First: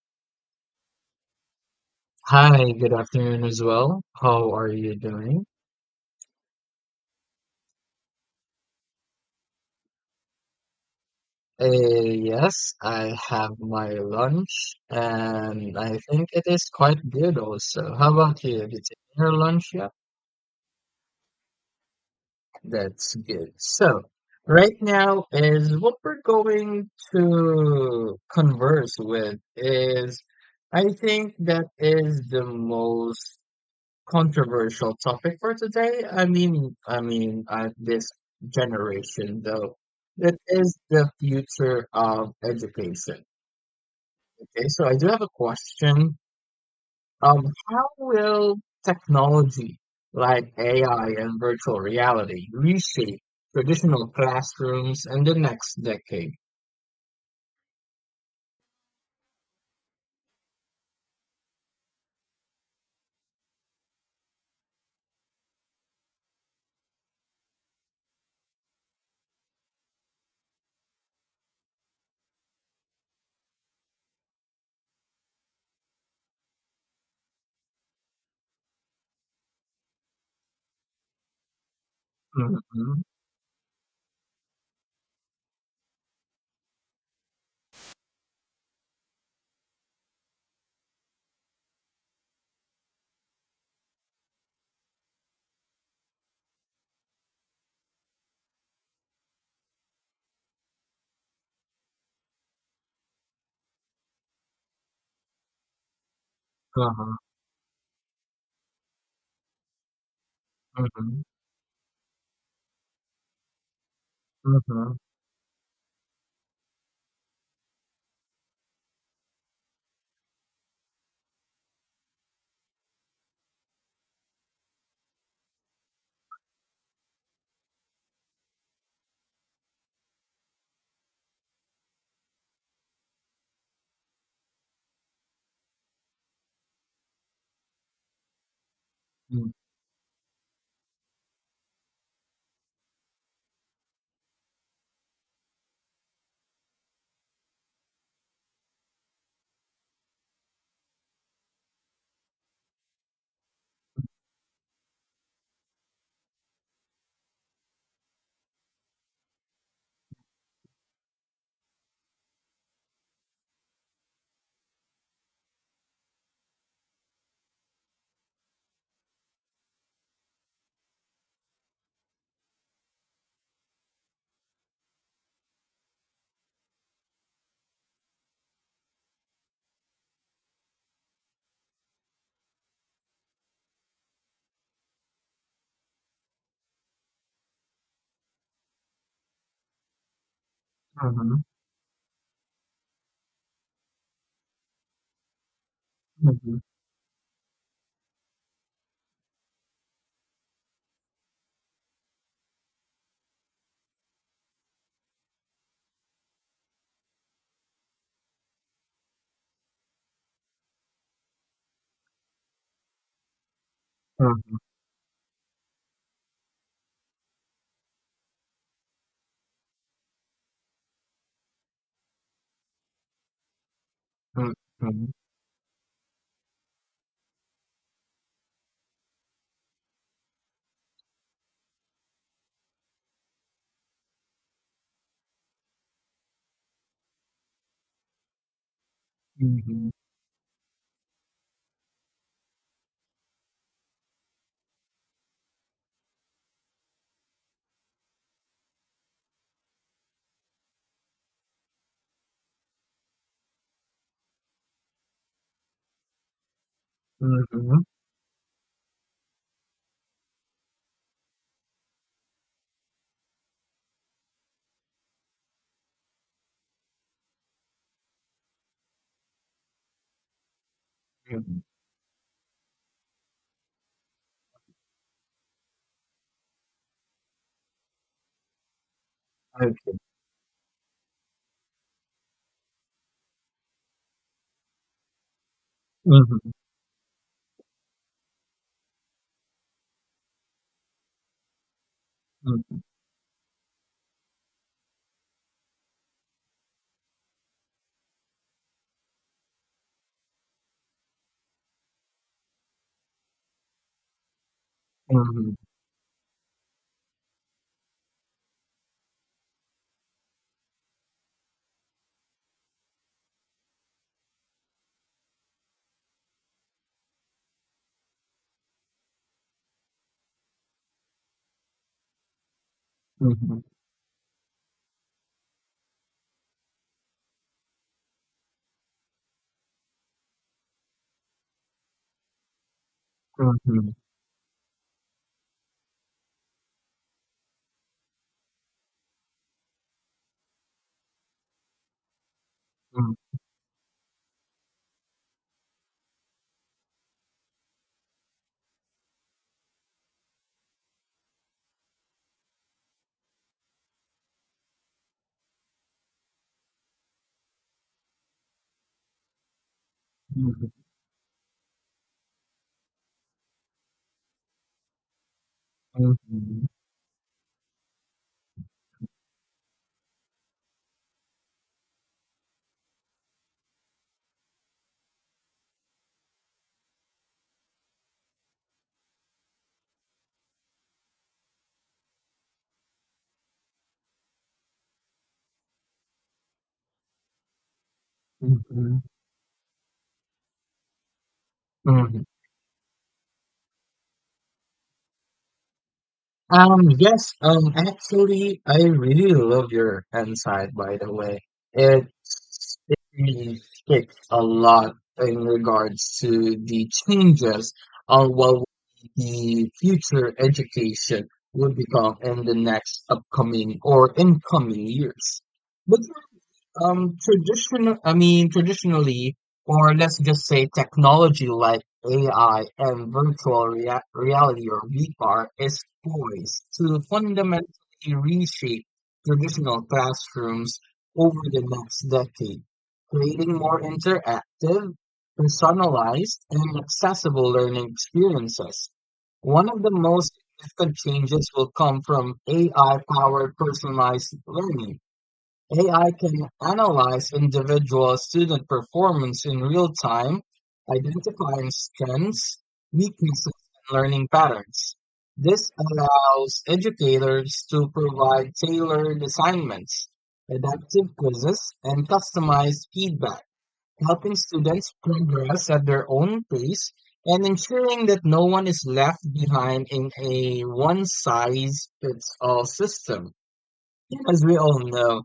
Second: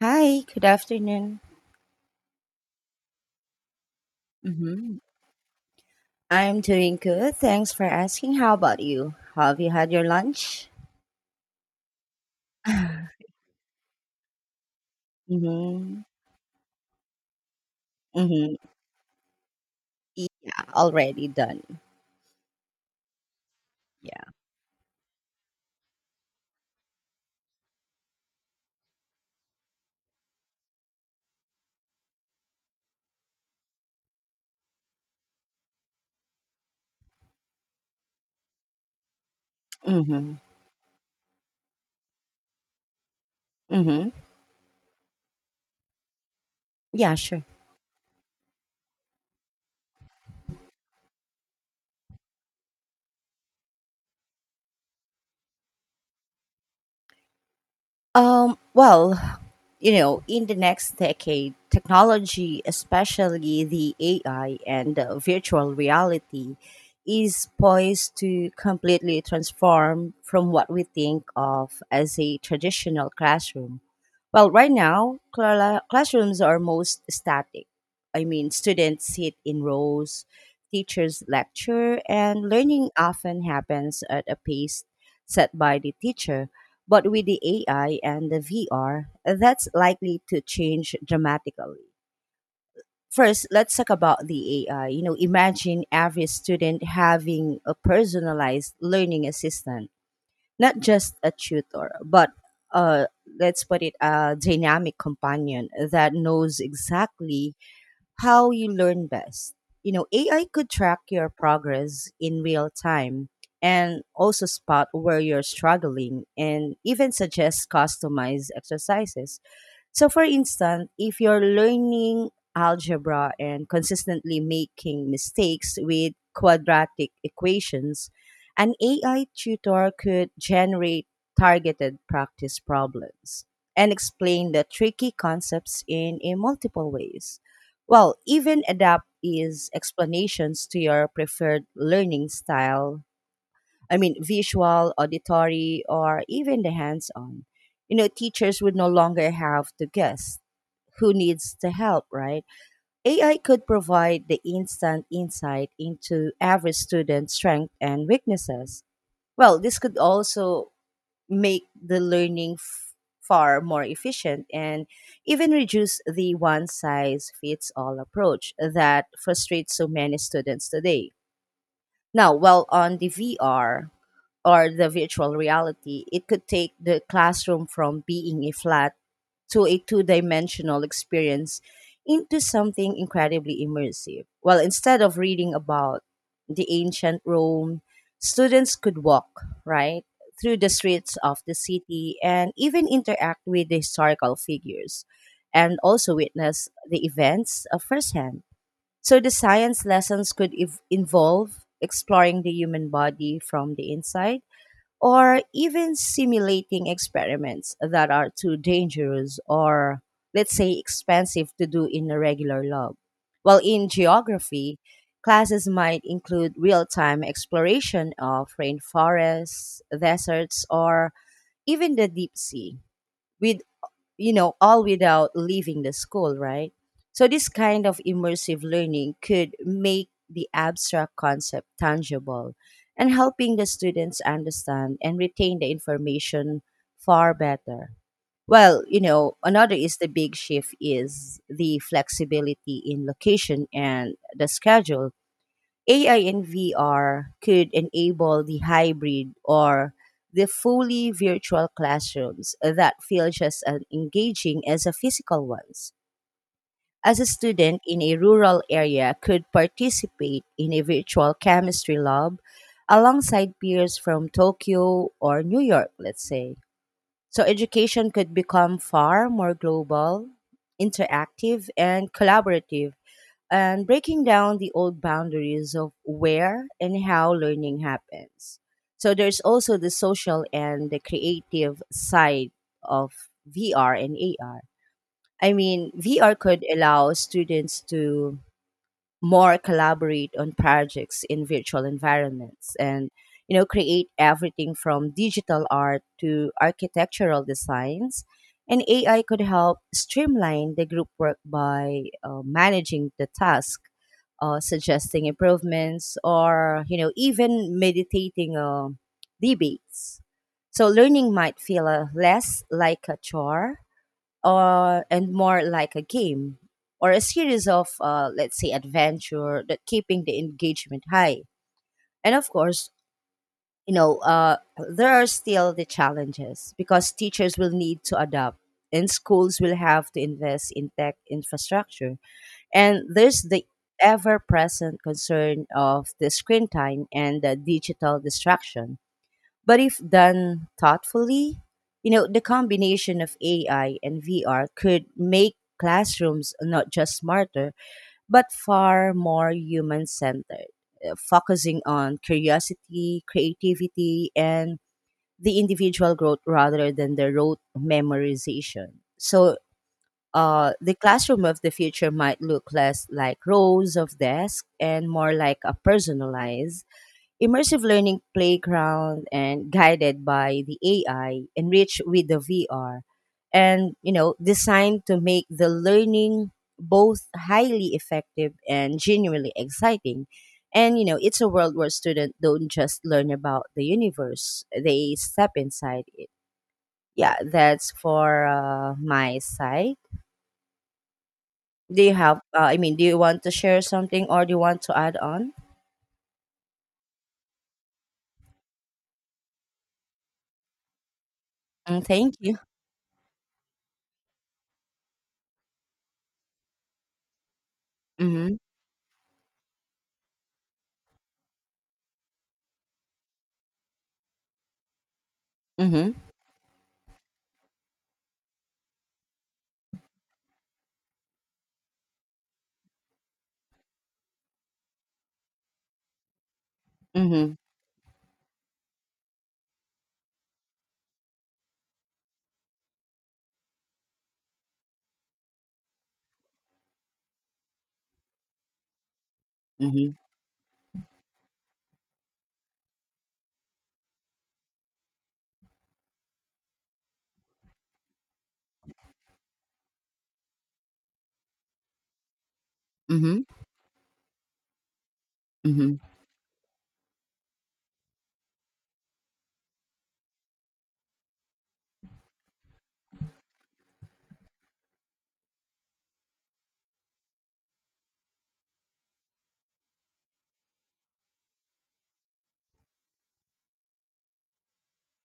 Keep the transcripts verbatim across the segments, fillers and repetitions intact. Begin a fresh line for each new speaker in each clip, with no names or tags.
Hi, good afternoon.
Hi, good afternoon as well. How are you
hmm
doing?
I'm doing good. Thanks for asking. How about you? Have you had your lunch?
Uh, yes, I have my lunch and I
Mm-hmm.
think it is quite good also. How about
Mm-hmm.
you? Did you take your lunch yet?
Yeah, already done.
That's good. So,
Yeah.
right now is what we're going to converse with is I think that is the most controversial topic for today. I mean, I mean, uh, this generation though,
Mm-hmm.
that is the future of education.
Mm-hmm.
Okay, so I do have a question.
Yeah, sure.
Um, how will technology like A I and virtual reality reshape traditional classrooms in the next decade?
Um, well, you know, in the next decade, technology, especially the A I and uh, virtual reality, is poised to completely transform from what we think of as a traditional classroom. Well, right now, cla- classrooms are most static. I mean, students sit in rows, teachers lecture, and learning
Mm-hmm.
often happens at a pace set by the teacher. But with the A I and the V R, that's likely to change dramatically. First, let's talk about the A I. You know, imagine every student having a personalized learning assistant, not just a tutor, but uh, let's put it a dynamic companion that knows
Uh-huh.
exactly how you learn best. You know, A I could track
Mm-hmm.
your progress in real time and also spot
Mm-hmm.
where you're struggling and even suggest customized exercises. So, for instance, if you're learning algebra and consistently making mistakes with quadratic equations, an A I tutor could generate targeted practice problems and explain the tricky concepts in, in multiple ways. Well, even adapt its explanations to your preferred learning style. I mean, visual, auditory, or even the hands on. You know, teachers would no longer have to guess who needs the help, right? A I could provide the instant insight into every student's strengths and weaknesses. Well, this could also make the learning f- far more efficient and even reduce the one size fits all approach that frustrates so many students today. Now, while on the V R, or the virtual reality, it could take the classroom from being a flat to a two dimensional experience into something incredibly immersive. Well, instead of reading about the ancient Rome, students could walk, right? Through the streets
Mm-hmm.
of the city and even interact with the historical figures and also
Mm-hmm.
witness the events uh, firsthand. So the science lessons could ev- involve exploring the human body from the inside or even simulating experiments that are too dangerous or, let's say, expensive to do in a regular lab. While in
Mm-hmm.
geography, classes might include real time exploration of rainforests, deserts, or even the deep sea, with, you
Mm-hmm.
know, all
Mm-hmm.
without leaving the school, right? So, this kind of immersive learning could make the abstract concept tangible and helping the students understand and retain the information far better. Well, you know, another
Mm-hmm.
is the big shift is the flexibility in location and the schedule. A I and V R could enable the hybrid or the fully virtual classrooms that feel just as engaging as the physical ones. As a student
Mm-hmm.
in a rural area could participate in a virtual chemistry lab alongside peers from Tokyo or New York, let's say. So education could become far more global,
Mm-hmm.
interactive, and collaborative and breaking down the old boundaries of where and how learning happens. So there's also the social and the creative side of V R and A R. I mean, V R
Mhm,
could allow students to more collaborate on projects in virtual environments
mhm,
and, you know, create everything from digital art to architectural designs, and AI could help streamline the group work by uh, managing the task, uh, suggesting
mhm,
improvements or, you know, even meditating uh, debates. So learning might feel uh, less like a chore, uh, and more like a game or a series of, uh, let's say, adventure that keeping the engagement high. And of course,
mhm, mhm,
you know, uh, there are still the challenges because teachers will need to adapt and schools will have to invest in tech infrastructure. And there's the
mhm,
ever present concern of the screen time and the digital distraction, but if done thoughtfully, you know, the combination of A I and V R could make classrooms not just smarter, but far more human centered, focusing on curiosity, creativity, and the individual growth rather than the rote memorization. So,
mhm,
uh, the classroom of the future might look less like rows of desks and more like a
mhm,
personalized immersive learning playground and guided by the A I, enriched with the V R, and, you know, designed to make the learning both highly effective and genuinely exciting. And you know, it's a world where students don't just learn about the universe; they step inside it. Yeah, that's for uh,
mhm,
my side. Do you
mhm.
have? Uh, I mean, do you want to share something, or do you want to add on?
Um, yes, um, actually, I really love your hand side, by the way.
Mm,
It,
thank you.
it really fits a lot in regards to the changes on
Mm-hmm.
what the future education will become in the next upcoming or incoming years. But
Mm-hmm.
Um, traditional, I mean, traditionally, or let's just say technology like A I and virtual rea reality or V R is poised to
Mm-hmm.
fundamentally reshape traditional classrooms over the next decade, creating more interactive, personalized, and accessible learning experiences. One of the
Mm-hmm.
most significant changes will come from A I-powered personalized learning. A I can analyze individual student performance in real time, identifying strengths,
Mm-hmm.
weaknesses, and learning patterns. This
Mhm.
allows educators to provide tailored assignments, adaptive quizzes, and customized feedback, helping students progress at their own pace and ensuring that no one is left behind in a one size fits all system. As we all know,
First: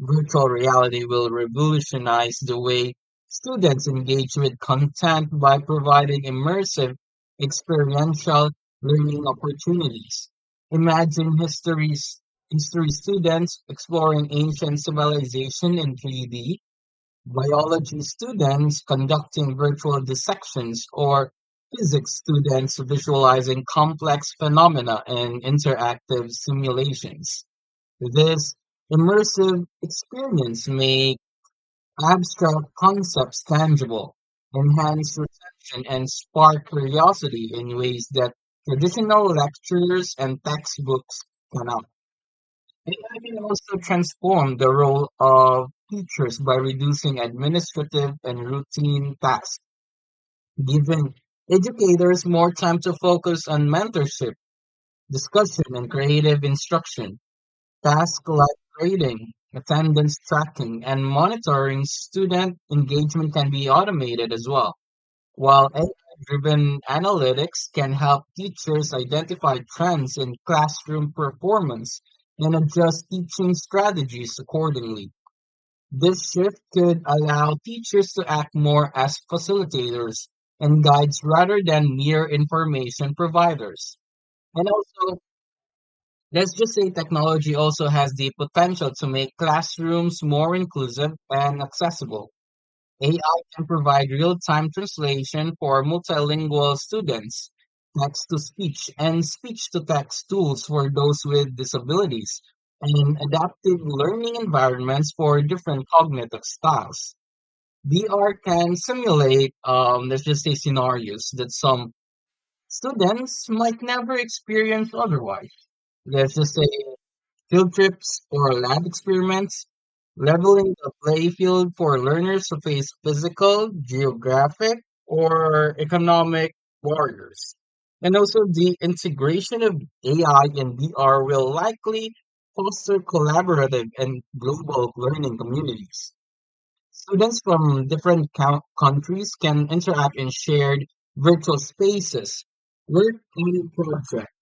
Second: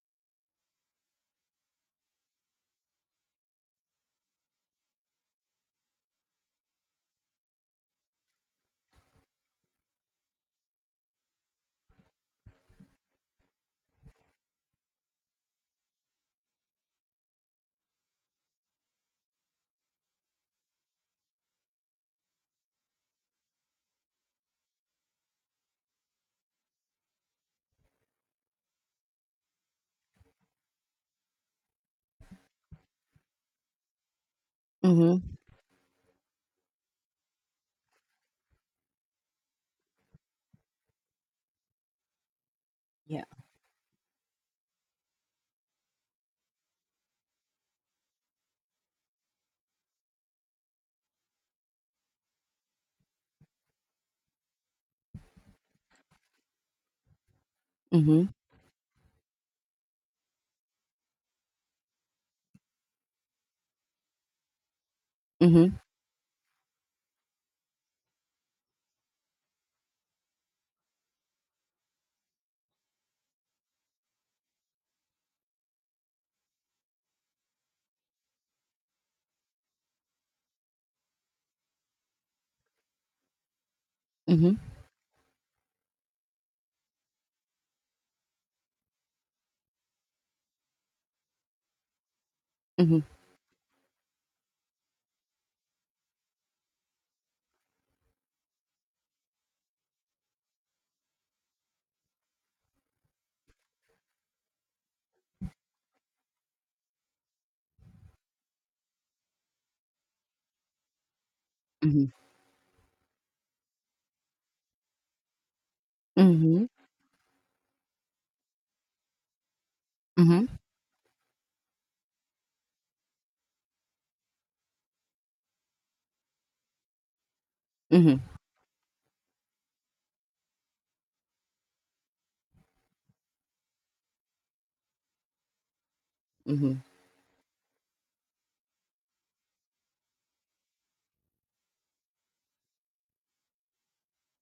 virtual reality will revolutionize the way students engage with content by providing immersive, experiential learning opportunities. Imagine histories, history students exploring ancient civilization in three D, biology students conducting virtual dissections, or physics students visualizing complex phenomena in interactive simulations. This immersive experience makes abstract concepts tangible, enhance
Mhm.
reflection, and spark curiosity in ways that traditional lectures and textbooks cannot. A I
Yeah.
can also transform the role of teachers by reducing administrative and routine tasks, giving educators more time to focus on mentorship, discussion, and creative instruction. Tasks
Mhm.
like grading, attendance tracking, and monitoring student engagement can be automated as well, while
Mhm.
A I-driven analytics can help teachers identify trends in classroom performance and adjust teaching strategies accordingly. This shift could allow teachers to act more as facilitators and guides rather than mere information providers.
Mhm.
And also, let's just say technology also has the potential to make classrooms more inclusive and accessible.
Mhm.
A I can provide real-time translation for multilingual students, text-to-speech and speech-to-text tools for those with disabilities, and adaptive learning environments for different cognitive styles. V R can simulate, um, let's just say, scenarios that some
Mhm.
students might never experience otherwise. Let's just
Mhm.
say field trips or lab experiments,
Mhm.
leveling the playfield for learners to face physical, geographic, or economic barriers. And
Mhm.
also, the integration of A I and V R will likely foster collaborative and global learning communities.
Mhm.
Students from different count- countries can interact in shared virtual spaces, work on projects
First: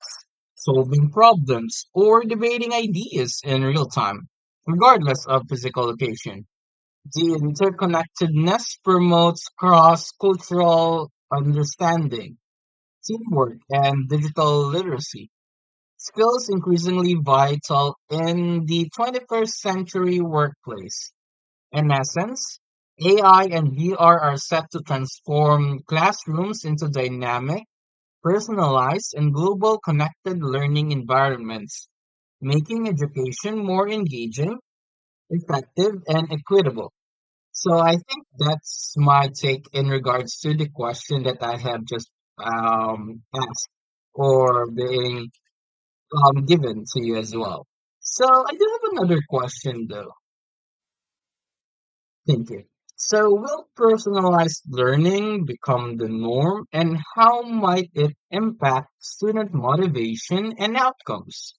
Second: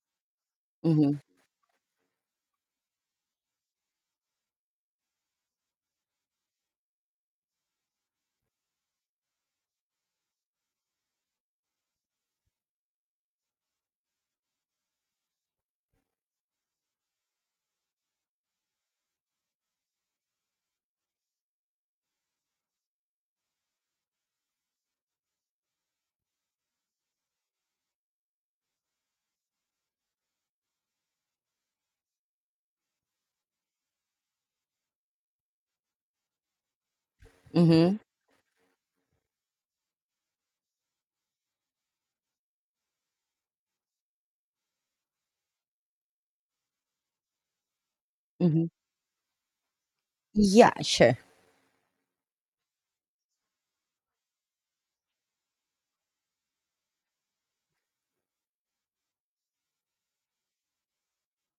solving
Mhm.
problems, or debating ideas in real time, regardless of physical location. The interconnectedness promotes cross cultural understanding, teamwork, and digital literacy, skills increasingly vital in the twenty-first century workplace. In essence, A I and V R are set to transform classrooms into dynamic, personalized and global connected learning environments, making education more engaging, effective, and equitable. So I
Mhm.
think that's my take in regards to the question that I have just um, asked or being um, given to you as well. So I do
Mhm.
have another question though.
Yeah, sure.
Thank you. So, will personalized learning become the norm, and how might it impact student motivation and outcomes?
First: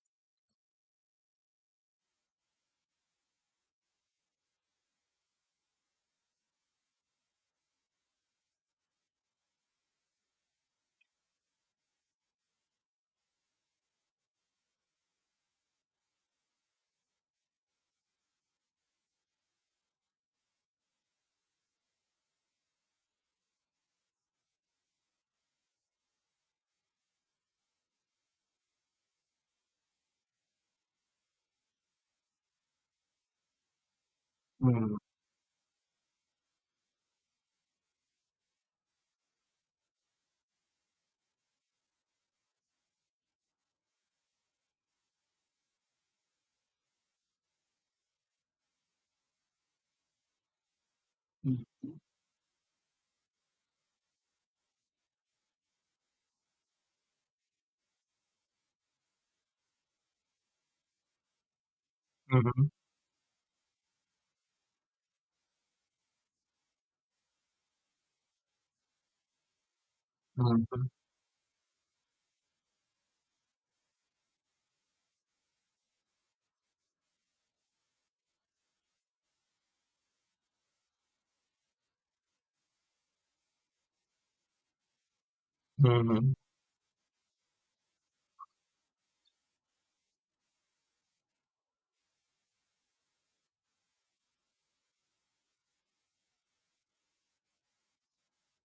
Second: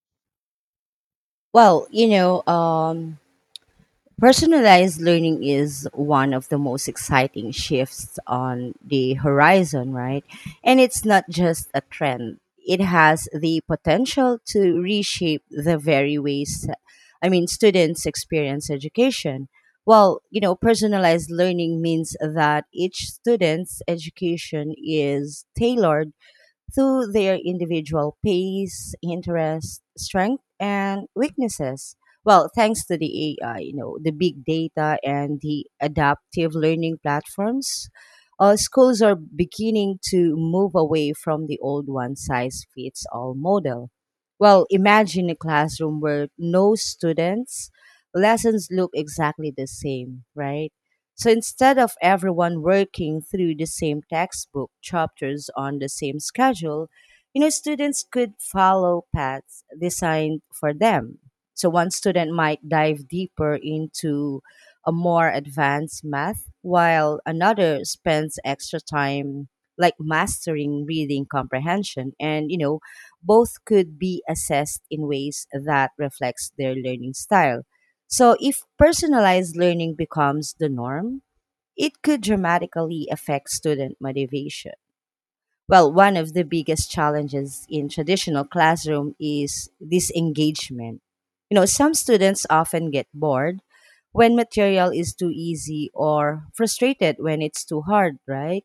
Well, you know, um Personalized learning is one of the most exciting shifts on the horizon, right? And it's not just a trend. It has the potential to reshape the very ways. I mean students experience education. Well, you know, personalized learning means that each student's education is tailored through their individual pace, interest, strength, and weaknesses. Well, thanks to the A I, you know, the big
Mm,
data and the adaptive learning platforms, uh, schools are beginning to move away from the old one size fits all model. Well, imagine a classroom where no students' lessons look exactly the same, right? So
mm,
instead of everyone working through the same textbook chapters on the same schedule, you know, students could follow paths designed for them. So one student might
mhm,
dive deeper into a more advanced math, while another spends extra time like mastering
mhm,
reading comprehension. And, you know, both could be assessed in ways that reflects their learning style. So if personalized learning becomes the norm, it could dramatically affect student motivation. Well, one
mhm,
of the biggest challenges in traditional classroom is disengagement. You know, some students often get bored when material is too easy or frustrated when it's too hard, right?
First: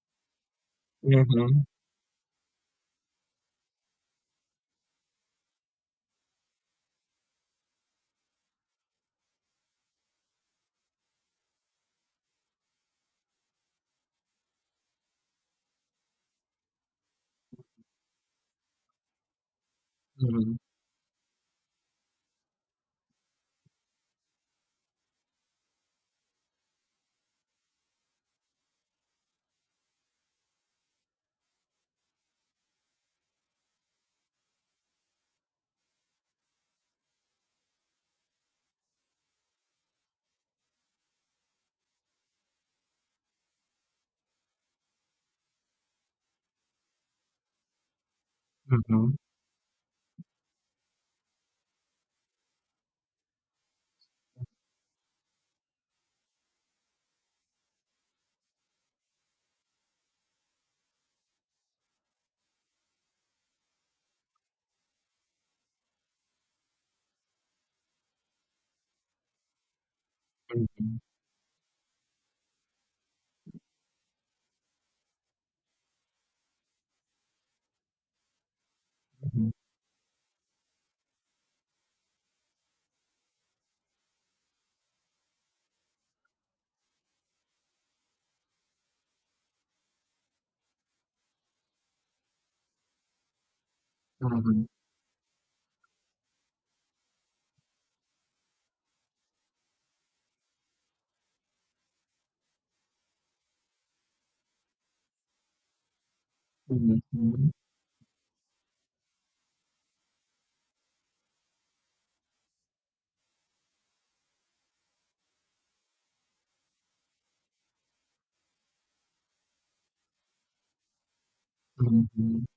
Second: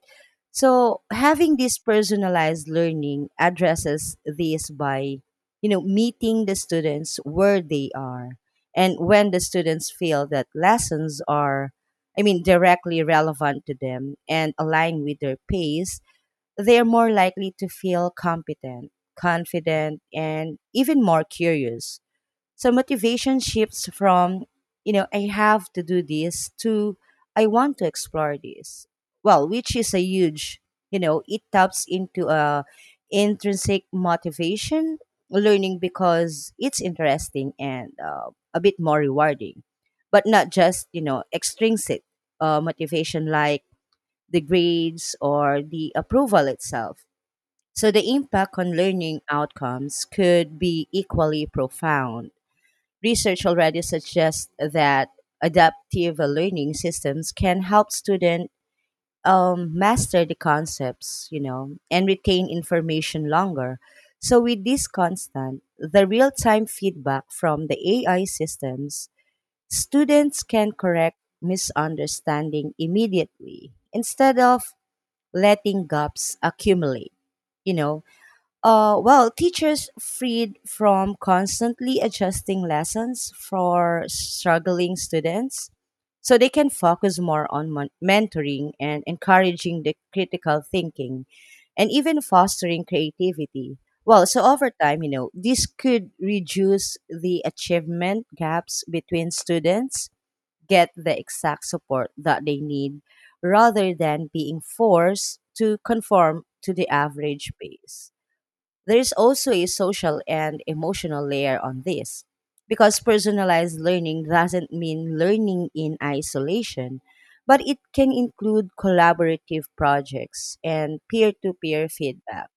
So, having
mhm,
this personalized learning addresses this by, you know, meeting the students where they are. And when the students feel that lessons are, I mean, directly relevant to them and align with their pace, they're more likely to feel competent, confident,
mhm,
and even more curious. So motivation shifts from, you know, I have to do this to I want to explore this. Well, which is a huge, you know, it taps into a intrinsic motivation, learning because it's interesting and uh, a bit more rewarding, but not just, you know, extrinsic uh, motivation like the grades or the approval itself. So the impact on
mhm,
learning outcomes could be equally profound. Research already suggests that adaptive learning systems can help students um, master the concepts, you know, and retain information longer. So with this constant, the real-time feedback from the A I systems, students can
mhm,
correct misunderstanding immediately instead of letting gaps accumulate, you know uh, well, teachers freed from constantly adjusting lessons for struggling students so they can focus more on mon- mentoring and encouraging the critical thinking and even fostering creativity. Well, so
mhm,
over time, you know, this could reduce the achievement gaps between students, get the exact support that they need rather than being forced to conform to the
mhm, mhm, mhm,
average pace. There is also a social and emotional layer on this because personalized learning doesn't mean learning in isolation, but it can include collaborative projects and peer to peer
mhm, mhm.
feedback.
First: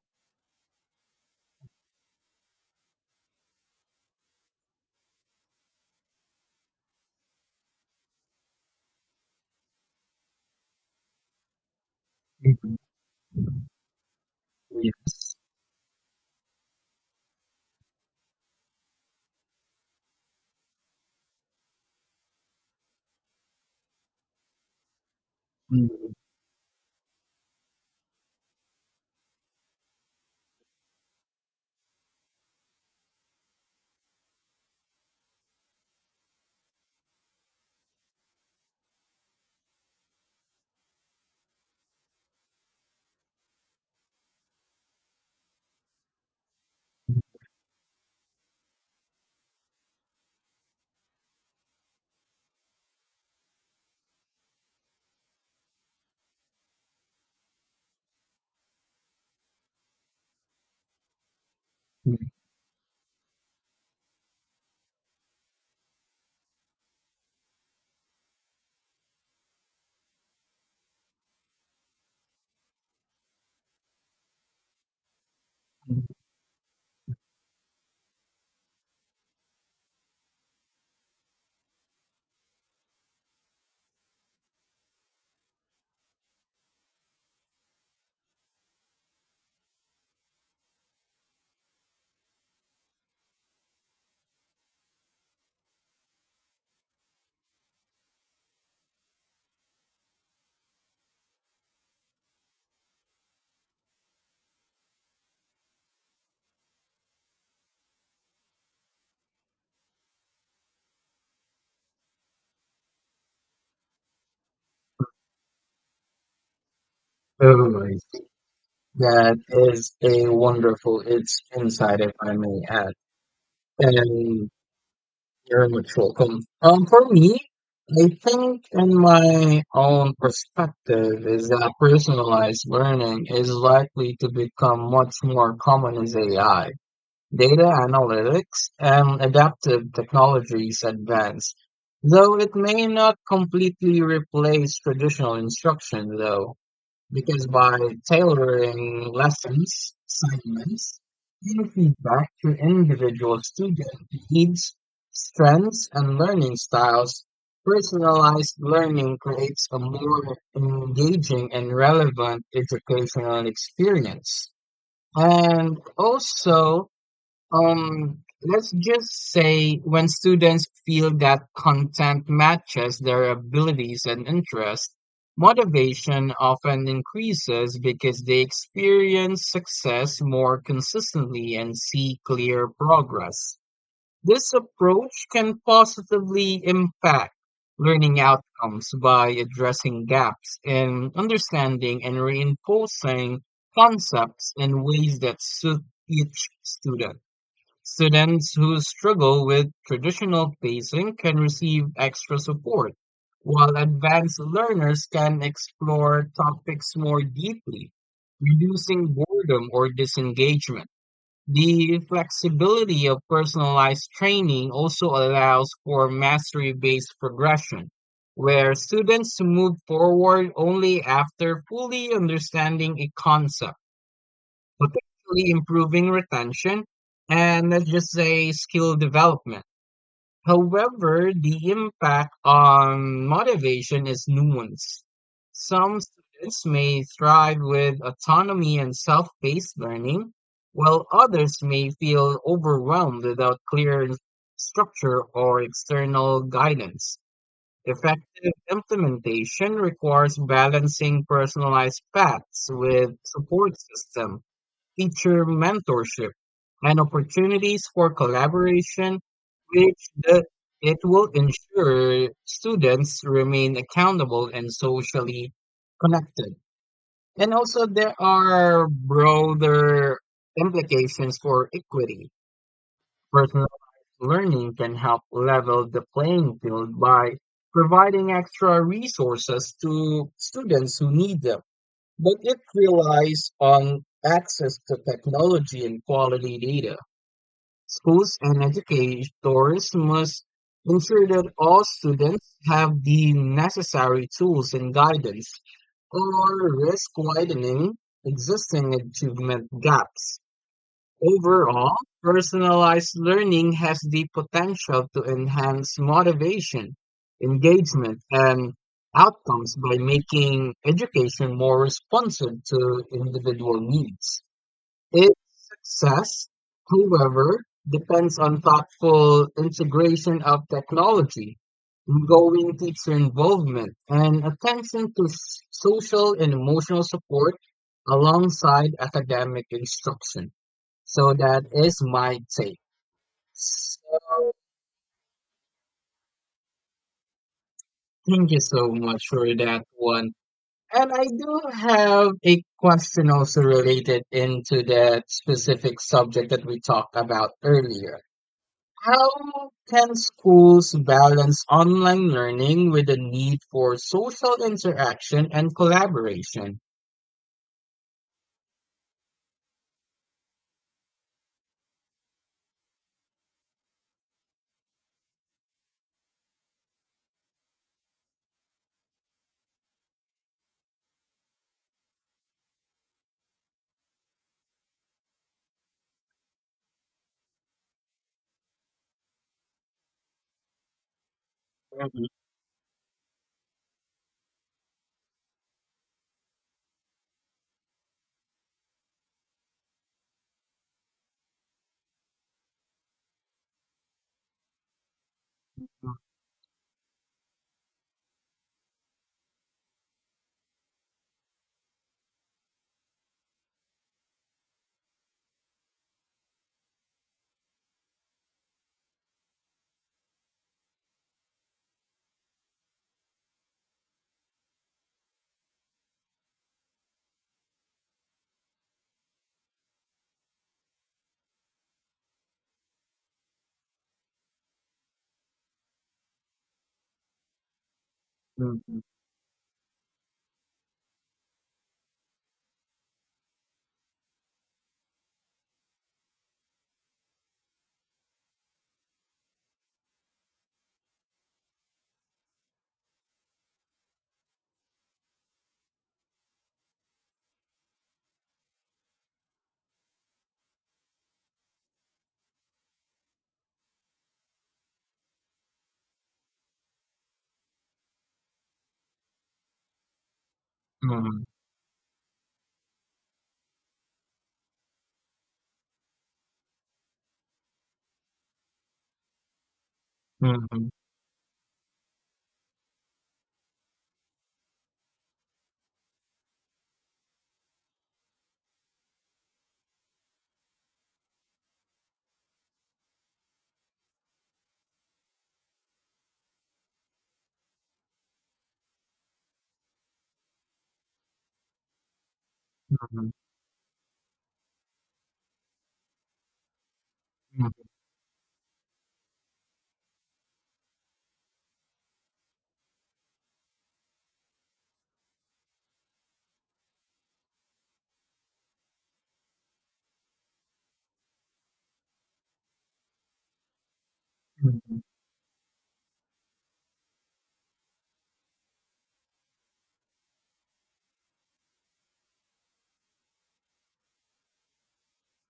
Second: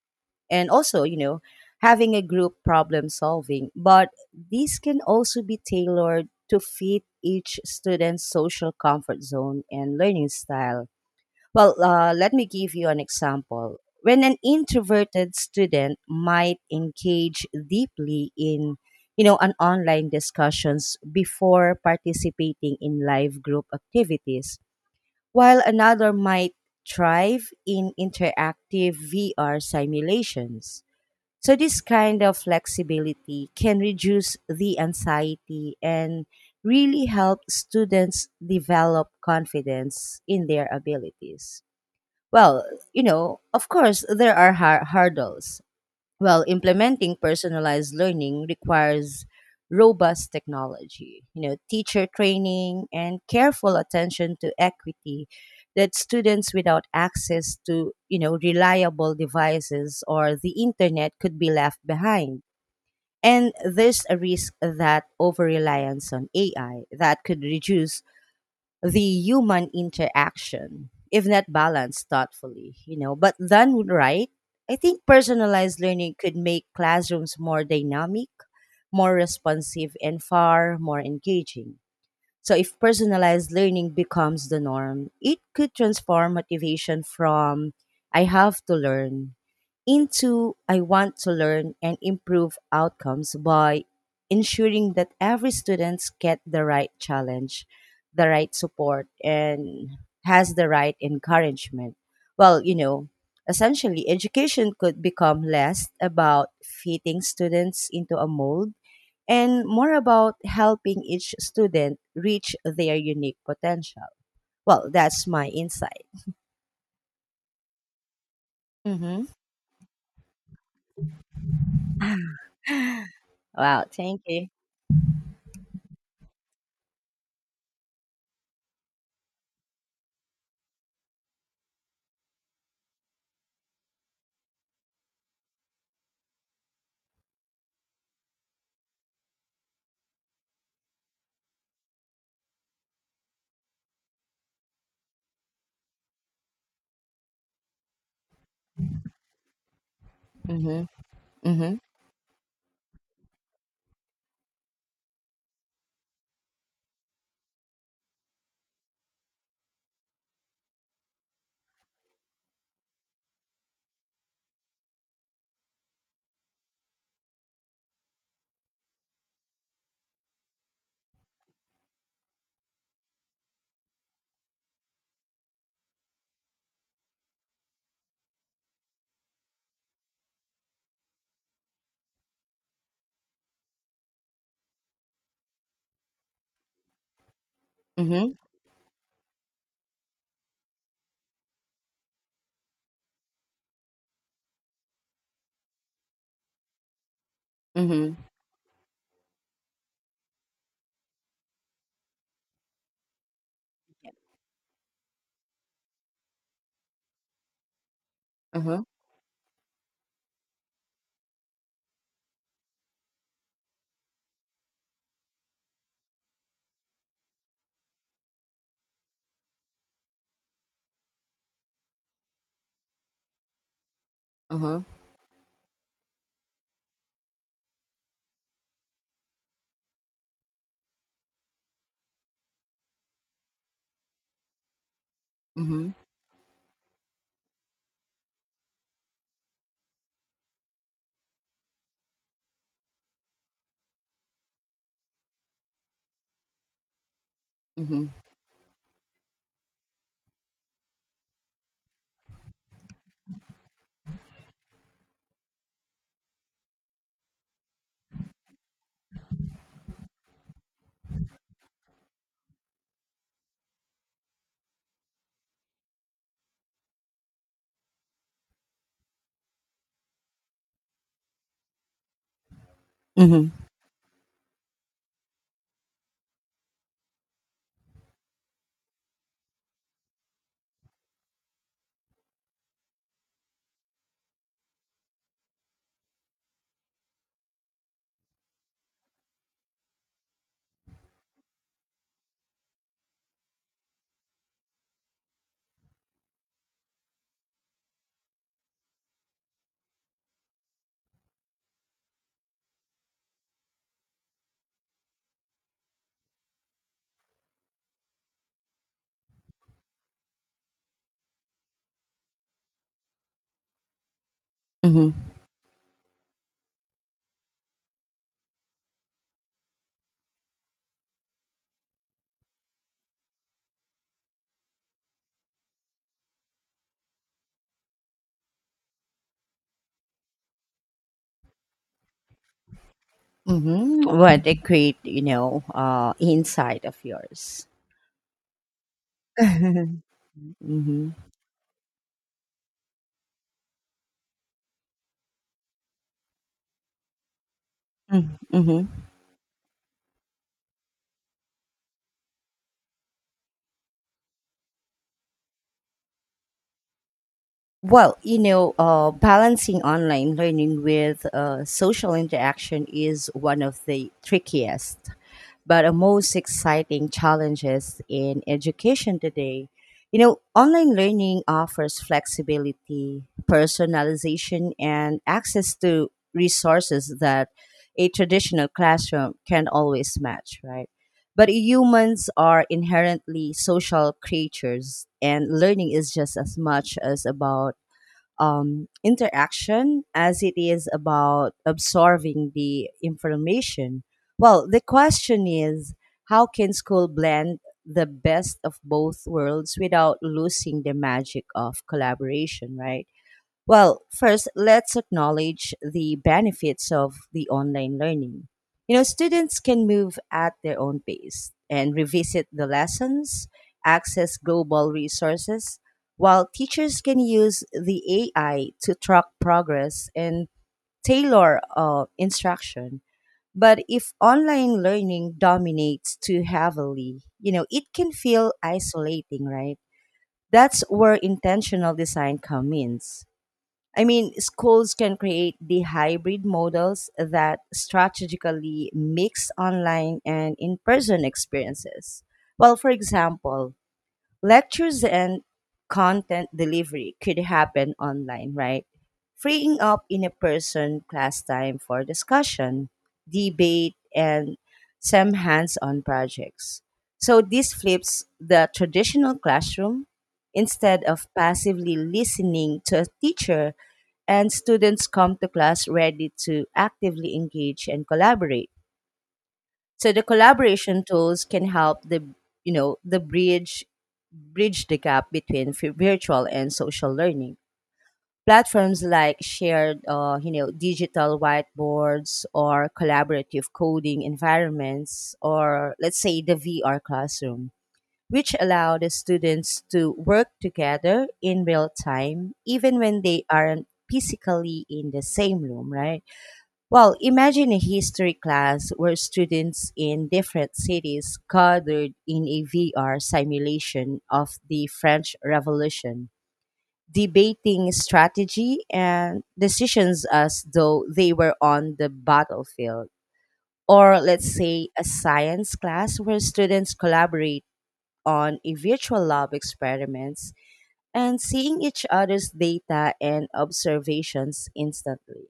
And also, you know, having a group problem solving, but these can also be tailored to fit each student's social comfort zone and learning style. Well, uh, let me give you an example. When an
Yes.
introverted student might engage deeply in, you know, an online discussions before participating in live group activities, while another
Mhm,
might thrive in interactive V R simulations. So this kind of flexibility can reduce the anxiety and really help students develop confidence in their abilities. Well, you know, of course, there are har- hurdles. Well, implementing personalized learning requires robust technology, you know, teacher training and careful attention to equity that students without access to, you know, reliable devices or the internet could be left
mhm,
behind. And there's a risk that over reliance on A I that could reduce the human interaction if not balanced thoughtfully. You know, but done right, I think personalized
mhm.
learning could make classrooms more dynamic, more responsive and far more engaging. So if personalized learning becomes the norm, it could transform motivation from I have to learn into I want to learn and improve outcomes by ensuring that every student get the right challenge, the right support and has the right encouragement. Well, you know, essentially education could become less about fitting students into a mold and more about helping each student reach their unique potential. Well, that's my insight.
Oh, I see.
Mm-hmm.
That is a wonderful it's insight, if I may add.
Wow, thank you.
And you're much welcome. Um, for me, I think in my own perspective is that personalized learning is likely to become much more common as A I, data analytics, and adaptive technologies advance. Though it may not completely replace traditional instruction, though, because by tailoring lessons,
Mm-hmm.
assignments, and
Mm-hmm.
feedback to individual student needs, strengths, and learning styles, personalized learning creates a more engaging and relevant educational experience. And also, um, let's just say, when students feel that content matches their abilities and interests, motivation often increases because they experience success more consistently and see clear progress. This approach can positively impact learning
Mm-hmm.
outcomes by addressing gaps in understanding and reinforcing concepts in ways that suit each student.
Mm-hmm.
Students who struggle with traditional pacing can receive extra support, while advanced learners can explore topics more deeply,
Mm-hmm.
reducing boredom or disengagement. The flexibility of personalized training also allows for mastery based progression, where students move forward only after fully understanding a concept,
Mm-hmm. Mm-hmm.
potentially improving retention and, let's just say, skill development. However, the impact on motivation is nuanced. Some students may thrive with autonomy and self paced learning, while others may feel overwhelmed without clear structure or external guidance.
Mm-hmm.
Effective implementation requires balancing personalized paths with support system, teacher mentorship, and opportunities for collaboration, which the, it will ensure students remain accountable and socially connected. And also, there are broader implications for equity.
Mm-hmm.
Personal learning can help level the playing field by providing extra resources to students who need them, but it relies on access to technology and quality data. Schools and educators must ensure that all students have the necessary tools and guidance, or risk widening existing achievement gaps. Overall, personalized learning has the potential to enhance motivation, engagement, and outcomes by making education more responsive to individual needs.
Mm-hmm.
Its success, however, depends on thoughtful integration of technology, ongoing teacher involvement, and attention to s- social and emotional support alongside academic instruction. So that is my take.
Mm-hmm. What
So
a great, you know, uh, insight of yours.
thank you so much for that
Mm-hmm.
one. And I do have a question also related into that specific subject that we talked about earlier.
Mm-hmm.
How can schools balance online learning with the need for social interaction and collaboration?
Well, you know, uh, balancing online learning with uh, social interaction is one of the trickiest but the most exciting challenges in education today. You know, online learning offers flexibility, personalization, and access to resources that a traditional classroom can always match, right? But
Mhm,
humans are inherently social creatures, and learning is just as much as about um, interaction as it is about absorbing the information. Well, the question is how can school blend the best of both worlds without losing the magic of collaboration, right? Well, first, let's acknowledge the benefits of the online learning. You know, students can move at their own pace and revisit the lessons, access global resources, while teachers can use the A I to track progress and tailor uh, instruction. But if online learning dominates too heavily, you know, it can feel
mhm,
isolating, right? That's where intentional design comes in. I mean, schools can create the hybrid models that strategically mix online and in person experiences. Well, for example, lectures and content delivery could happen online, right? Freeing up in a person class time for discussion, debate, and some hands on projects. So this flips the traditional classroom. Instead of
mhm,
passively listening to a teacher, and students come to class ready to actively engage and collaborate. So the
mhm,
collaboration tools can help the you know the bridge bridge the gap between vi- virtual and social learning. Platforms like shared uh, you know digital whiteboards or collaborative coding environments, or let's say the V R classroom, which allow the students to work together in real time even when
mhm,
they aren't physically in the same room, right? Well,
mhm,
imagine a history class where students in different cities gathered in a V R simulation of the French Revolution, debating strategy and decisions as though they were on the battlefield. Or let's say
mhm,
a science class where students collaborate on a virtual lab experiments and seeing each other's data and observations instantly.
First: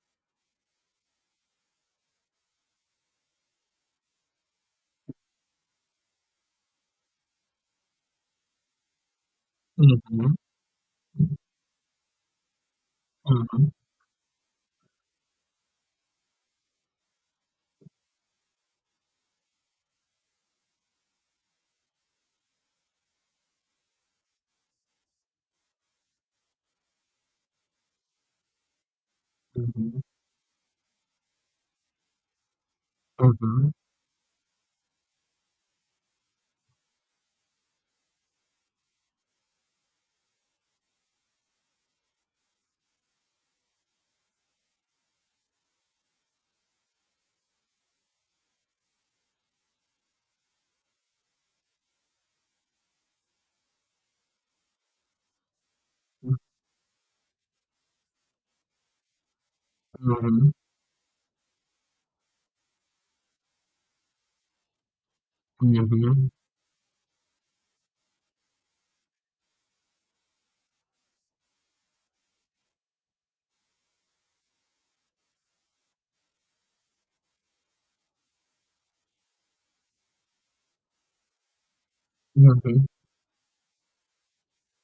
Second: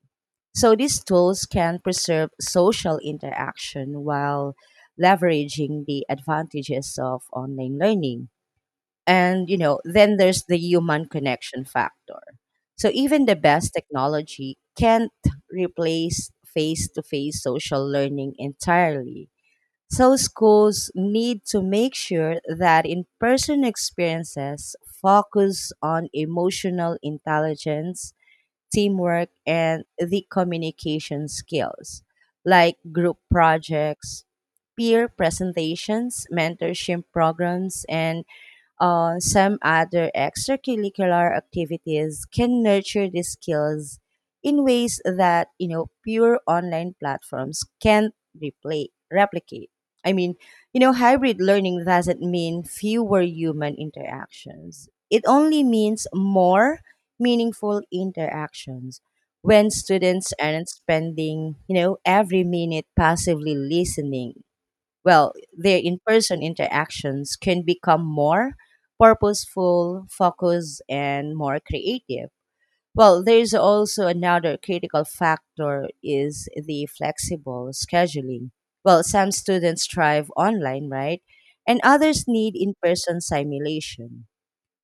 So these tools can preserve social interaction while leveraging the advantages of online learning. And you know, then
mhm,
there's the human connection factor. So even the
mhm,
best technology can't replace face-to-face social learning entirely. So schools need to make sure that in-person experiences focus on emotional intelligence, teamwork, and
mhm,
the communication skills, like group
mhm, mhm.
projects, peer presentations, mentorship programs, and uh, some other extracurricular activities can nurture these skills in ways that you know pure online platforms can't repla- replicate. I mean, you know, hybrid learning doesn't mean fewer human interactions, it only means more meaningful interactions when students
Mhm,
aren't spending, you know every minute passively listening. Well, their
mhm,
in
mhm,
person interactions can become more purposeful, focused, and more creative. Well, there's also another critical factor is the flexible scheduling. Well, some students thrive online, right? And others need
mhm,
in-person simulation.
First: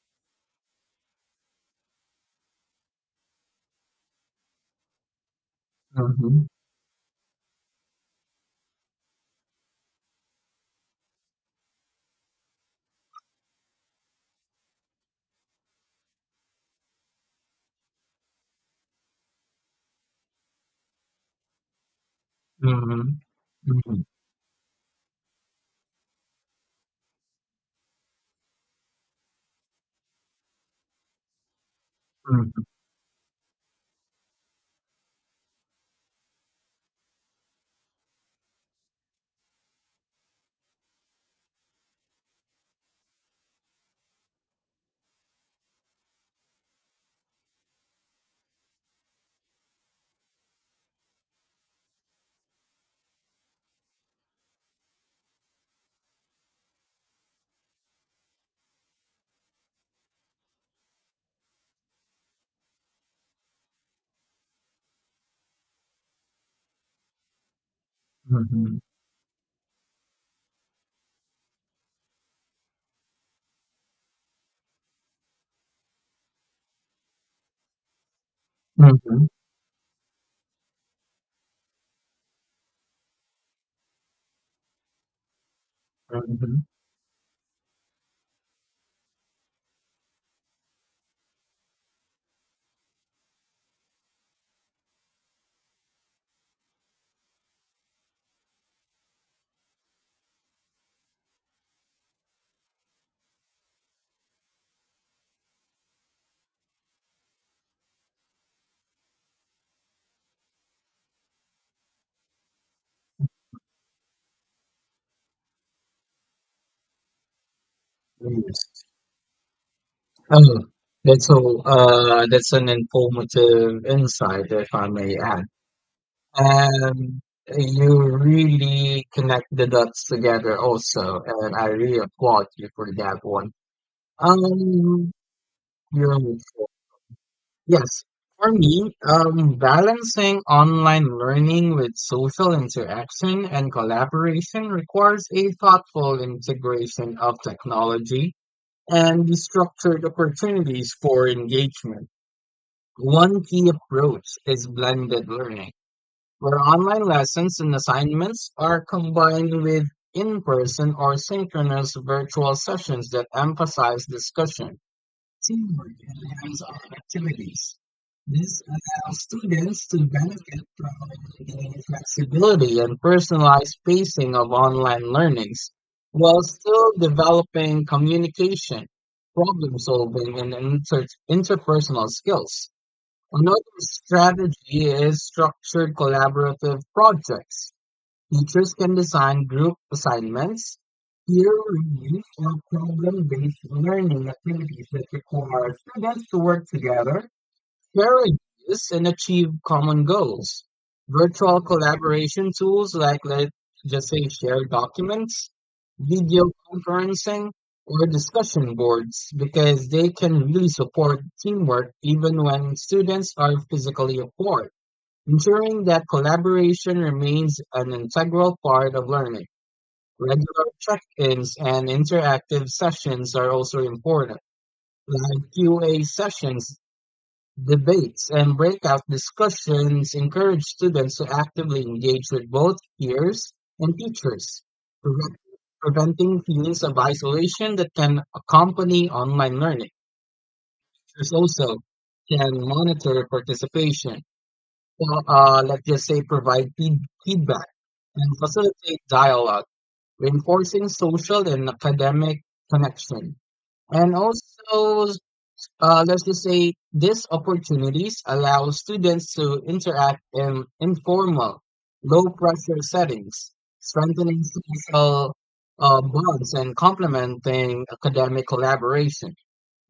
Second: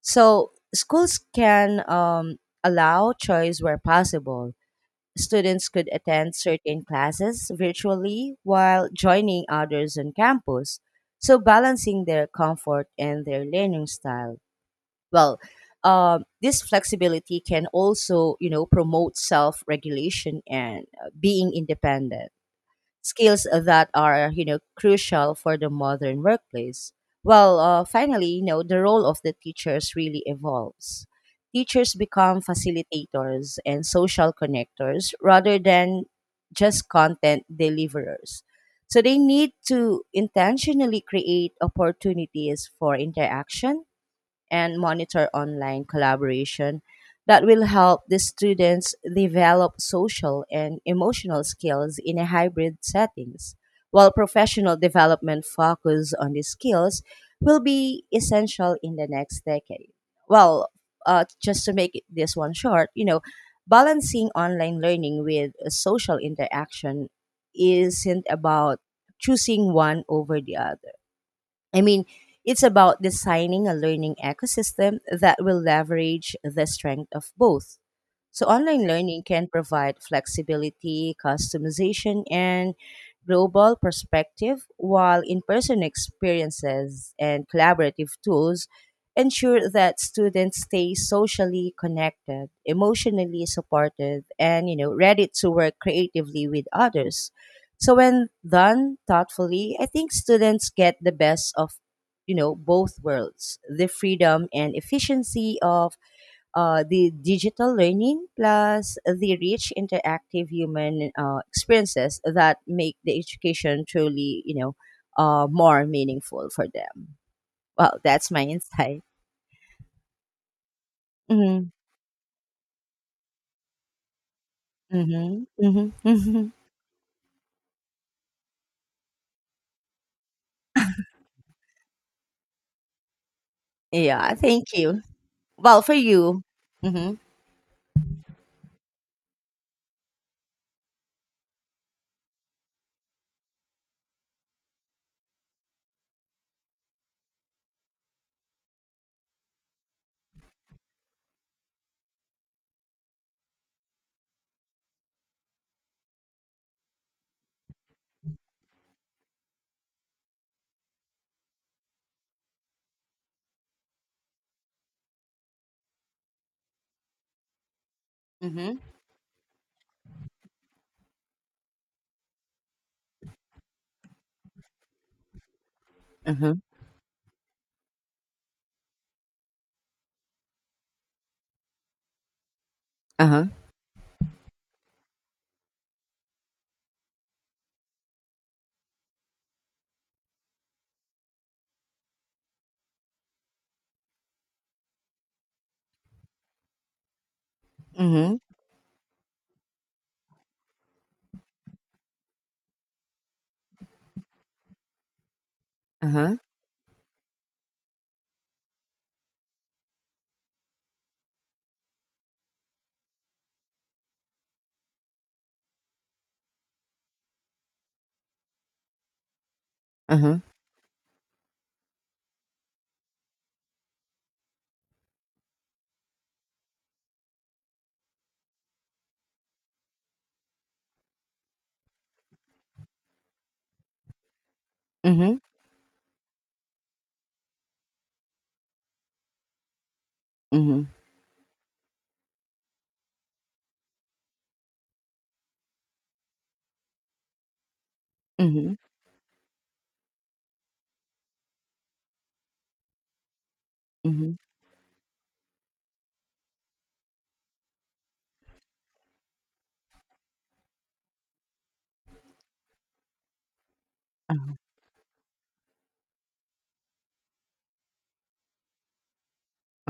So schools can um, allow choice where possible. Students could attend
mhm,
certain classes virtually while joining others on campus, so balancing their comfort and their learning style. Well, um, this flexibility can also, you know, promote self-regulation and uh, being independent,
mhm,
skills that
mhm,
are, you know crucial for the modern workplace. Well, uh, finally, you know, the role of the teachers really evolves. Teachers become
mhm,
facilitators and social connectors rather than just content deliverers. So they need to intentionally create opportunities for interaction and monitor online collaboration, that will help the students develop social and emotional skills in a hybrid settings, while professional development focus on these skills will be essential in the next decade. Well, uh, just to make it- this one short, you know, balancing online learning with uh, social interaction isn't about choosing one over the other. I mean, it's about designing a learning ecosystem that will leverage the strength of both. So online learning
mhm,
can provide flexibility, customization, and global perspective, while in-person
mhm.
experiences and collaborative tools ensure that students stay socially connected, emotionally supported, and, you know, ready to work creatively with others. So when done thoughtfully, I think students get the best of, you know both worlds, the freedom and efficiency of uh, the digital learning, plus the rich interactive human uh, experiences that make the education truly, you know uh, more meaningful for them. Well, that's my
Yes.
insight.
Oh, that's all.
Hmm.
Uh, that's an informative insight, if I may
Hmm
add.
hmm.
And you really connect the dots together also, and I really applaud you for that one.
Yeah, thank you.
Um,
Well, for
you're on the
you. Mm-hmm,
yes, for me, um, balancing online learning with social interaction and collaboration requires a thoughtful integration of technology and structured opportunities for engagement. One key approach is blended learning, where online lessons and assignments are combined with in-person or synchronous virtual sessions that emphasize discussion, teamwork and hands-on activities. This
mm-hmm,
allows students to benefit from the flexibility and personalized pacing of online learnings while
mm-hmm,
still developing communication, problem solving, and inter- interpersonal skills.
uh-huh,
Another strategy is structured collaborative projects. Teachers can design group assignments, peer reviews, or problem-based learning activities that require students to work together, share
mm-hmm,
ideas, and achieve common goals. Virtual collaboration tools like, let's just say, shared documents,
uh-huh,
video conferencing, or discussion boards, because they can really support teamwork even when students are physically apart, ensuring that collaboration remains an integral part of learning.
uh-huh,
Regular check-ins and interactive sessions are also important, like Q A sessions, debates, and breakout discussions encourage students to actively engage with both peers and teachers,
mm-hmm,
prevent- preventing feelings of isolation that can accompany online learning.
mm-hmm,
Teachers also can monitor participation now, uh, let's just say, provide feed feedback and
mm-hmm,
facilitate dialogue, reinforcing social and academic connection. And
mm-hmm,
also, uh, let's just say, these opportunities allow students to interact in informal, low pressure settings, strengthening
uh-huh,
social uh, bonds and complementing academic collaboration.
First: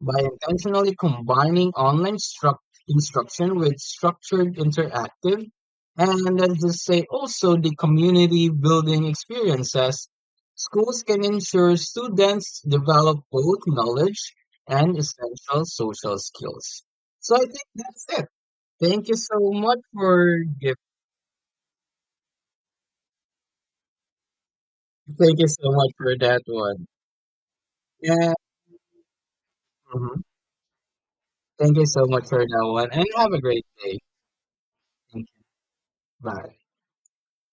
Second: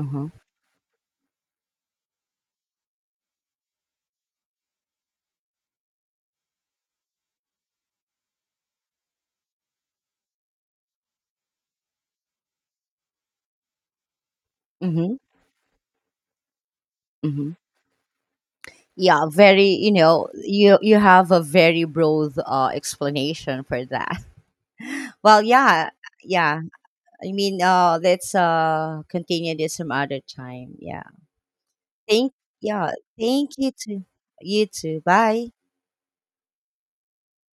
By intentionally combining online struct- instruction with structured interactive, and let's just say also the community building experiences, schools can ensure students develop both knowledge and
mm-hmm,
essential social skills. So I
mm-hmm.
think that's it. Thank you
Yeah,
so
very,
much
you know,
for giv-
you you have a very broad uh, explanation for that.
Thank
Well,
you so
yeah,
much for that
yeah.
one.
I mean, uh let's
Yeah.
uh continue this some other
Mhm.
time. Yeah.
Thank you so much
Thank
for that one,
Yeah,
and have a
thank
great
you
day.
too. You too.
Thank you.
Bye.
Bye.